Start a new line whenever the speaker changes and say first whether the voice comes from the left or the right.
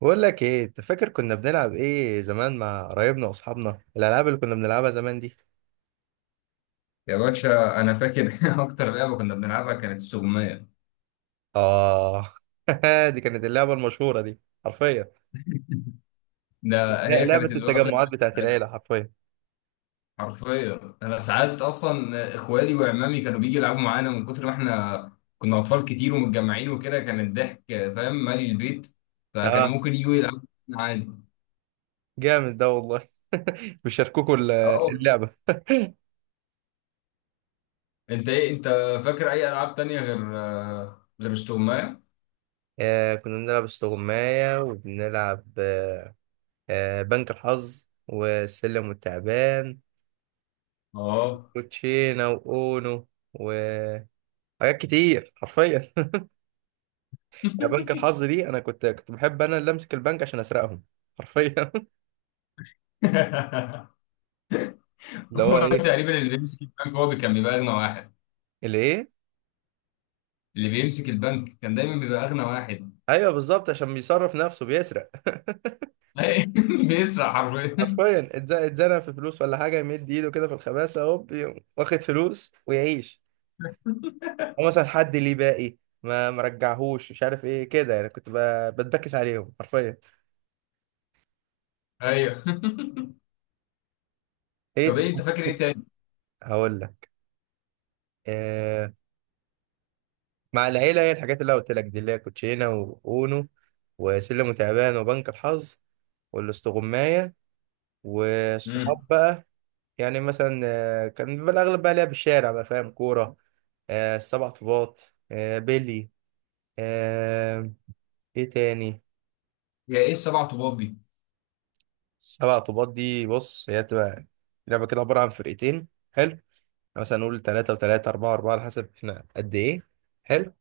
right: بقول لك ايه انت فاكر كنا بنلعب ايه زمان مع قرايبنا واصحابنا الالعاب اللي كنا بنلعبها زمان دي.
left: يا باشا انا فاكر. اكتر لعبه كنا بنلعبها كانت السجمية.
right: اه. دي كانت اللعبه المشهوره دي حرفيا.
left: ده هي
right: لعبه
left: كانت الوكله
right: التجمعات بتاعت
left: بتاعتنا.
right: العيله حرفيا.
left: حرفيا انا ساعات اصلا اخوالي وعمامي كانوا بيجي يلعبوا معانا من كتر ما احنا كنا اطفال كتير ومتجمعين وكده، كان الضحك فاهم مالي البيت، فكانوا
right: اه،
left: ممكن يجوا يلعبوا معانا عادي.
right: جامد ده والله. بيشاركوكوا
left: اه والله.
right: اللعبه.
left: انت ايه، انت فاكر اي العاب تانية غير السجمية؟
right: كنا بنلعب استغماية، وبنلعب بنك الحظ والسلم والتعبان
left: اه.
right: وتشينا واونو وحاجات كتير حرفيا. يا بنك الحظ دي، انا كنت بحب انا اللي امسك البنك عشان اسرقهم حرفيا. اللي هو
left: هو
right: ايه؟
left: تقريبا اللي بيمسك البنك هو كان بيبقى اغنى واحد.
right: اللي ايه؟
left: اللي بيمسك البنك كان دايما بيبقى اغنى واحد.
right: ايوه بالظبط، عشان بيصرف نفسه بيسرق.
left: بيسرق حرفيا.
right: حرفيا اتزنق في فلوس ولا حاجه، يمد ايده كده في الخباثه، هوب يقوم واخد فلوس ويعيش. او مثلا حد ليه باقي ما مرجعهوش، مش عارف ايه كده يعني، كنت بتبكس عليهم حرفيا.
left: ايوه.
right: ايه
left: طب ايه انت فاكر ايه تاني؟
right: هقول لك. آه، مع العيله هي الحاجات اللي أنا قلت لك دي، اللي هي كوتشينه واونو وسلم وتعبان وبنك الحظ والاستغمايه.
left: امم.
right: والصحاب بقى يعني مثلا، كان بيبقى الأغلب بقى لعب الشارع، بقى فاهم؟ كورة، السبع طوبات، بيلي، آه، إيه تاني؟
left: يا ايه السبع طوبات دي؟
right: السبع طوبات دي بص هي بتبقى لعبة كده عبارة عن فرقتين. حلو. مثلا نقول تلاتة وتلاتة، أربعة أربعة، على حسب إحنا قد إيه. حلو.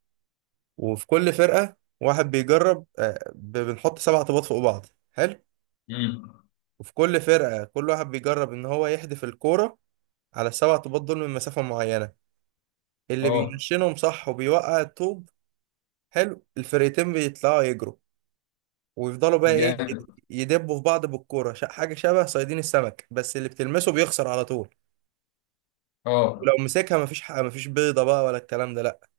right: وفي كل فرقة واحد بيجرب، بنحط سبع طوبات فوق بعض. حلو.
left: امم.
right: وفي كل فرقة كل واحد بيجرب إن هو يحدف الكورة على السبع طوبات دول من مسافة معينة. اللي
left: اه.
right: بينشنهم صح، وبيوقع الطوب. حلو، الفرقتين بيطلعوا يجروا ويفضلوا بقى ايه،
left: جامد.
right: يدبوا في بعض بالكوره، حاجه شبه صيادين السمك، بس اللي بتلمسه بيخسر على طول.
left: اه.
right: ولو مسكها مفيش حق، مفيش بيضه بقى ولا الكلام ده، لا.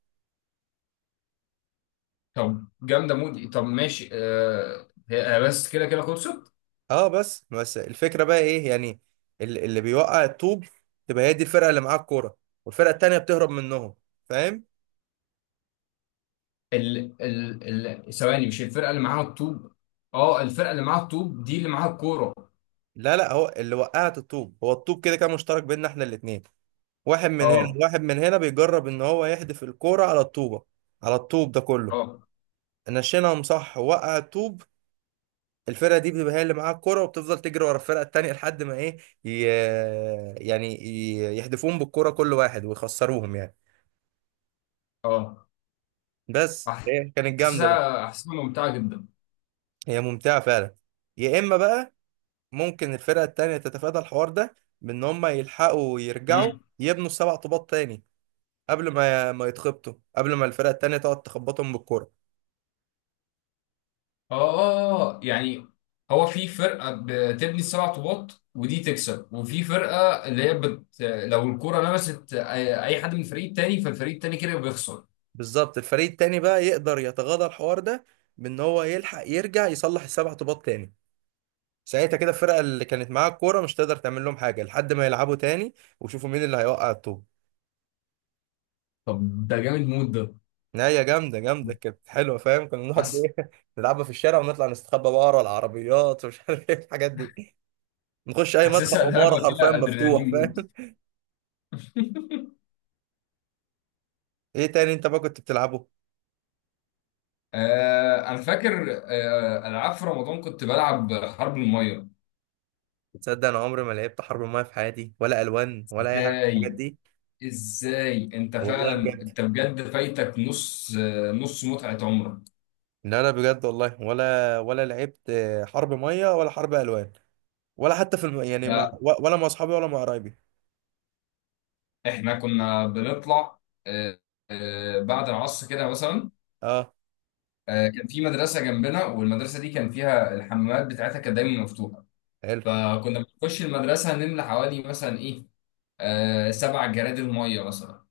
left: طب جامده مود. طب ماشي. هي، بس كده كده خلصت.
right: اه، بس بس الفكره بقى ايه يعني، اللي بيوقع الطوب تبقى هي دي الفرقه اللي معاها الكوره، والفرقه التانيه بتهرب منهم، فاهم؟
left: ال ال ال ثواني مش الفرقه اللي معاها الطوب؟ اه الفرقه اللي معاها الطوب دي اللي معاها الكوره.
right: لا لا، هو اللي وقعت الطوب، هو الطوب كده كان مشترك بيننا احنا الاتنين، واحد من هنا
left: اه.
right: واحد من هنا بيجرب ان هو يحدف الكوره على الطوبه، على الطوب ده كله.
left: اه.
right: نشينهم صح وقع الطوب، الفرقه دي بتبقى هي اللي معاها الكوره، وبتفضل تجري ورا الفرقه التانيه لحد ما ايه، ي... آه، يعني ي... يحدفوهم بالكوره كل واحد ويخسروهم يعني.
left: اه.
right: بس هي كانت جامده بقى.
left: احسها ممتعه جدا.
right: هي ممتعه فعلا. يا اما بقى ممكن الفرقه التانيه تتفادى الحوار ده، بان هم يلحقوا يرجعوا يبنوا سبع طوبات تاني، قبل ما يتخبطوا، قبل ما الفرقه التانيه تقعد تخبطهم بالكوره.
left: اه يعني هو في فرقه بتبني سبع طوبات ودي تكسب، وفي فرقه اللي هي لو الكره لمست اي أي حد من الفريق التاني فالفريق التاني كده بيخسر.
right: بالظبط، الفريق التاني بقى يقدر يتغاضى الحوار ده، بان هو يلحق يرجع يصلح السبع طوبات تاني. ساعتها كده الفرقه اللي كانت معاها الكوره مش تقدر تعمل لهم حاجه، لحد ما يلعبوا تاني ويشوفوا مين اللي هيوقع الطوب.
left: طب ده جامد مود ده.
right: نهايه جامده، جامده كانت حلوه، فاهم؟ كنا نقعد
left: حاسس.
right: ايه نلعبها في الشارع، ونطلع نستخبى بقى ورا العربيات، ومش عارف ايه الحاجات دي. نخش اي مدخل
left: حاسسها لعبه
right: عماره حرفيا
left: فيها
right: مفتوح،
left: ادرينالين
right: فاهم؟
left: مود.
right: ايه تاني انت بقى كنت بتلعبه؟
left: انا فاكر العاب في رمضان كنت بلعب حرب الميه.
right: تصدق انا عمري ما لعبت حرب المايه في حياتي، ولا الوان، ولا اي حاجه من
left: ازاي
right: الحاجات دي.
left: ازاي انت
right: والله
left: فعلا،
right: بجد،
left: انت بجد فايتك نص نص متعه عمرك.
right: لا لا بجد والله، ولا ولا لعبت حرب ميه ولا حرب الوان، ولا حتى في الم... يعني ما...
left: ده
right: ولا مع اصحابي ولا مع قرايبي.
left: احنا كنا بنطلع آه، بعد العصر كده مثلا.
right: اه.
left: كان في مدرسه جنبنا، والمدرسه دي كان فيها الحمامات بتاعتها كانت دايما مفتوحه.
right: حلو.
left: فكنا بنخش المدرسه نملى حوالي مثلا ايه، سبع جرادل ميه مثلا.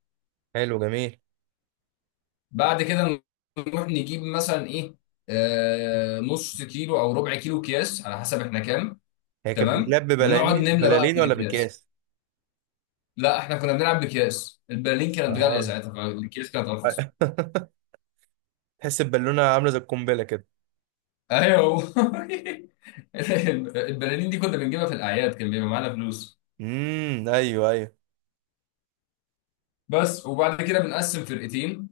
right: حلو جميل.
left: بعد كده نروح نجيب مثلا ايه، نص كيلو او ربع كيلو اكياس على حسب احنا كام.
right: هي كانت
left: تمام.
right: بتتلعب
left: ونقعد
right: ببلالين،
left: نملى بقى
right: بلالين
left: في
right: ولا
left: الاكياس.
right: بكاس؟
left: لا، احنا كنا بنلعب باكياس، البرلين كانت غاليه
right: اه.
left: ساعتها فالاكياس كانت ارخص.
right: تحس البالونه عامله زي القنبله كده.
left: ايوه. هو البلالين دي كنا بنجيبها في الاعياد كان بيبقى معانا فلوس
right: ايوه ايوه.
left: بس. وبعد كده بنقسم فرقتين،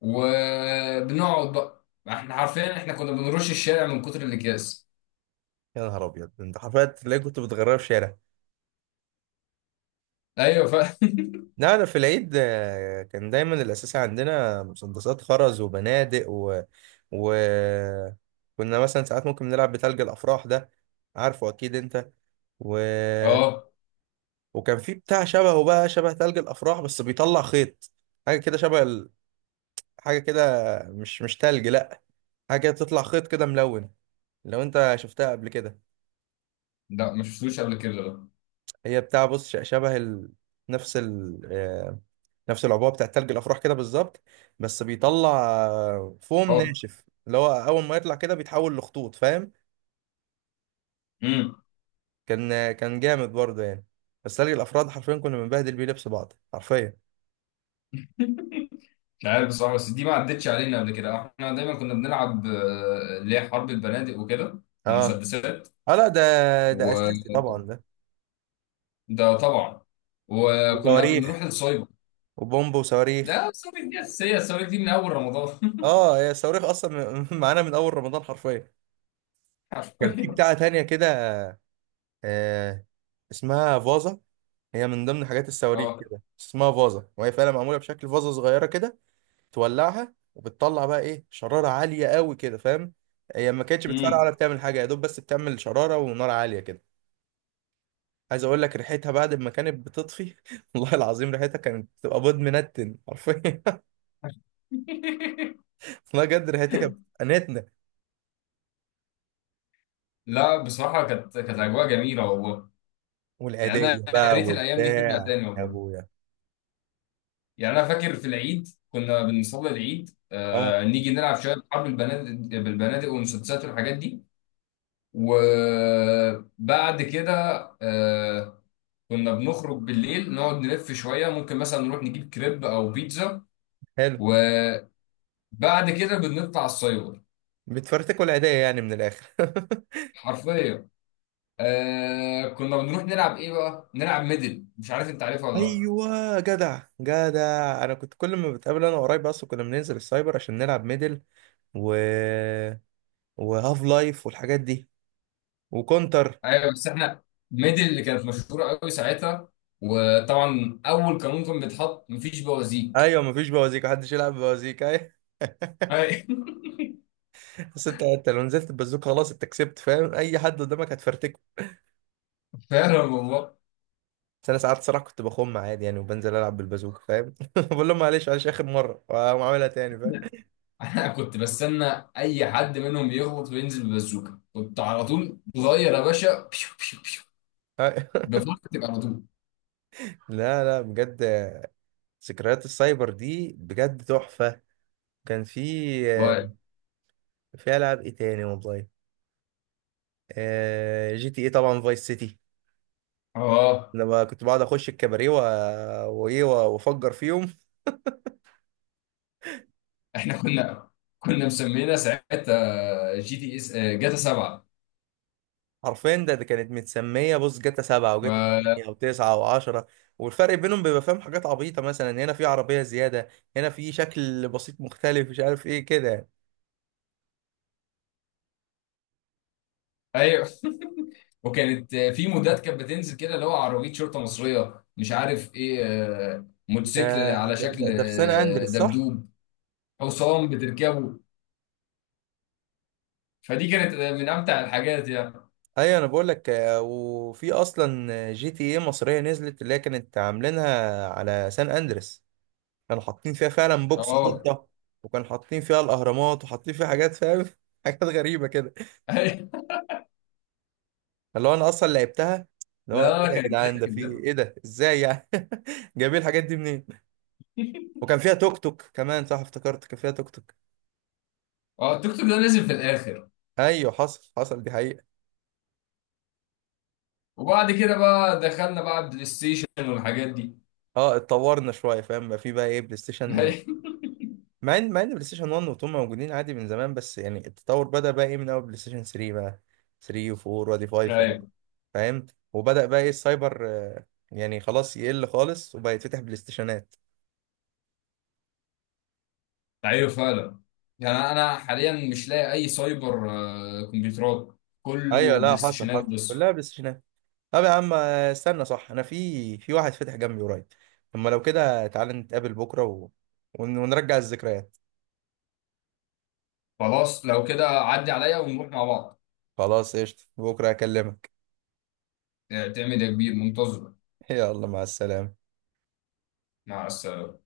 left: وبنقعد بقى احنا حرفيا، احنا كنا بنرش الشارع من كتر الاكياس.
right: يا نهار ابيض، انت حرفيا تلاقي كنت بتغرقها في شارع.
left: ايوه
right: لا أنا في العيد كان دايما الأساس عندنا مسدسات خرز وبنادق و... كنا مثلا ساعات ممكن نلعب بتلج الأفراح ده، عارفه أكيد أنت. و...
left: اه
right: وكان في بتاع شبهه بقى، شبه تلج الأفراح بس بيطلع خيط. حاجة كده شبه حاجة كده، مش مش تلج، لأ، حاجة كده بتطلع خيط كده ملون، لو أنت شفتها قبل كده.
left: لا ما شفتوش قبل كده ده.
right: هي بتاع بص شبه ال... نفس ال... آه، نفس العبوه بتاع تلج الافراح كده بالظبط، بس بيطلع فوم
left: اه.
right: ناشف، اللي هو اول ما يطلع كده بيتحول لخطوط، فاهم؟
left: امم.
right: كان كان جامد برضه يعني. بس تلج الافراد حرفيا كنا بنبهدل بيه لبس بعض حرفيا.
left: مش عارف بصراحه، بس دي ما عدتش علينا قبل كده. احنا دايما كنا بنلعب اللي هي حرب البنادق وكده
right: اه.
left: ومسدسات.
right: اه لا ده، ده اساسي طبعا
left: وده
right: ده.
left: طبعا. وكنا بنروح
right: وصواريخ،
left: السايبر.
right: وبومب وصواريخ.
left: ده ثوابت، دي أساسية. الثوابت دي من أول رمضان.
right: اه، هي الصواريخ اصلا معانا من اول رمضان حرفيا. كان في
left: حرفيا.
right: بتاعه تانية كده، آه، اسمها فازا. هي من ضمن حاجات الصواريخ
left: أه.
right: كده، اسمها فازة، وهي فعلا معمولة بشكل فازة صغيرة كده. تولعها وبتطلع بقى ايه، شرارة عالية قوي كده، فاهم؟ هي ما كانتش بتفرقع
left: أمم.
right: ولا بتعمل حاجة، يا دوب بس بتعمل شرارة ونار عالية كده. عايز اقول لك، ريحتها بعد ما كانت بتطفي والله العظيم ريحتها كانت بتبقى بيض منتن حرفيا. والله بجد ريحتها كانت بتنتنة.
left: لا، بصراحة كانت أجواء جميلة والله. يعني
right: والعيدية
left: أنا يا
right: بقى
left: ريت الأيام دي ترجع
right: وبتاع،
left: تاني
right: يا
left: والله.
right: ابويا!
left: يعني أنا فاكر في العيد كنا بنصلي العيد،
right: اه،
left: نيجي نلعب شوية حرب البنادق، بالبنادق والمسدسات والحاجات دي. وبعد كده آه كنا بنخرج بالليل، نقعد نلف شوية، ممكن مثلا نروح نجيب كريب أو بيتزا.
right: حلو.
left: وبعد كده بنطلع السايبر.
right: بتفرتكوا العيدية يعني من الاخر.
left: حرفيا. كنا بنروح نلعب ايه بقى؟ نلعب ميدل، مش عارف انت عارفها ولا لا؟
right: ايوه جدع جدع، انا كنت كل ما بتقابل انا وقرايبي اصلا كنا بننزل السايبر عشان نلعب ميدل، و وهاف لايف والحاجات دي، وكونتر.
left: ايوه. بس احنا ميدل اللي كانت مشهوره قوي ساعتها، وطبعا اول قانون كان بيتحط مفيش بوازيك.
right: ايوه، مفيش بوازيك، محدش يلعب بوازيك، ايوه.
left: ايوه.
right: بس انت لو نزلت ببازوك خلاص انت كسبت، فاهم؟ اي حد قدامك هتفرتكه.
left: فعلا والله.
right: بس انا ساعات صراحه كنت بخم عادي يعني، وبنزل العب بالبازوكه، فاهم؟ بقول لهم معلش معلش اخر مره واقوم عاملها تاني، فاهم؟
left: انا كنت بستنى اي حد منهم يغلط وينزل ببازوكه كنت على طول، صغير يا باشا، بيو بيو بيو، بفكر تبقى على طول.
right: لا لا بجد، ذكريات السايبر دي بجد تحفه. كان في
left: والله.
right: في العاب ايه تاني والله. آه، جي تي ايه طبعا، فايس سيتي،
left: اه
right: لما كنت بقعد اخش الكباريه وايه وافجر فيهم
left: احنا كنا مسمينا ساعتها جي تي اس جاتا 7.
right: حرفيا. ده كانت متسميه بص، جاتا سبعة وجاتا
left: ف
right: تمانية وتسعة وعشرة. والفرق بينهم بيبقى فاهم حاجات عبيطه، مثلا هنا في عربيه زياده، هنا في شكل بسيط مختلف، مش عارف ايه كده يعني.
left: ايوه. وكانت في مودات كانت بتنزل كده اللي هو عربيه شرطه مصريه مش عارف ايه،
right: ده
left: موتوسيكل على
right: ده
left: شكل
right: ده, ده في سان اندريس صح؟
left: دبدوب، حصان بتركبه. فدي كانت من امتع الحاجات يعني.
right: ايوه انا بقول لك، وفي اصلا جي تي ايه مصريه نزلت، اللي هي كانت عاملينها على سان اندريس. كانوا حاطين فيها فعلا بوكس
left: اه.
right: شرطه، وكانوا حاطين فيها الاهرامات، وحاطين فيها حاجات، فاهم؟ حاجات غريبه كده. اللي هو انا اصلا لعبتها، اللي
left: لا
right: هو ايه
left: لا،
right: ده يا
left: كانت
right: جدعان؟ ده
left: ضحك
right: في
left: بجد.
right: ايه ده؟ ازاي يعني؟ جايبين الحاجات دي منين؟ وكان فيها توك توك كمان صح، افتكرت، كان فيها توك توك.
left: اه. التيك توك ده نزل في الاخر.
right: ايوه حصل حصل، دي حقيقه.
left: وبعد كده بقى دخلنا بقى بلاي ستيشن والحاجات دي.
right: اه، اتطورنا شويه، فاهم؟ بقى في بقى ايه، بلاي ستيشن. مع ان بلاي ستيشن 1 و2 موجودين عادي من زمان، بس يعني التطور بدأ بقى ايه من اول بلاي ستيشن 3 بقى، 3 و4 وادي 5 أهو،
left: ايوه
right: فاهم؟ وبدأ بقى ايه السايبر يعني خلاص يقل خالص، وبقى يتفتح بلاي ستيشنات.
left: ايوه فعلا. يعني انا حاليا مش لاقي اي سايبر، كمبيوترات
right: ايوه
left: كله
right: لا
left: بلاي
right: حصل
left: ستيشنات
right: حصل،
left: بس.
right: كلها بلاي ستيشنات. طب يا عم استنى صح، انا في واحد فتح جنبي قريب، اما لو كده تعالى نتقابل بكره ونرجع الذكريات.
left: خلاص لو كده عدي عليا ونروح مع بعض.
right: خلاص قشطة، بكره اكلمك.
left: تعمل يا كبير منتظر.
right: يلا مع السلامه.
left: مع السلامة.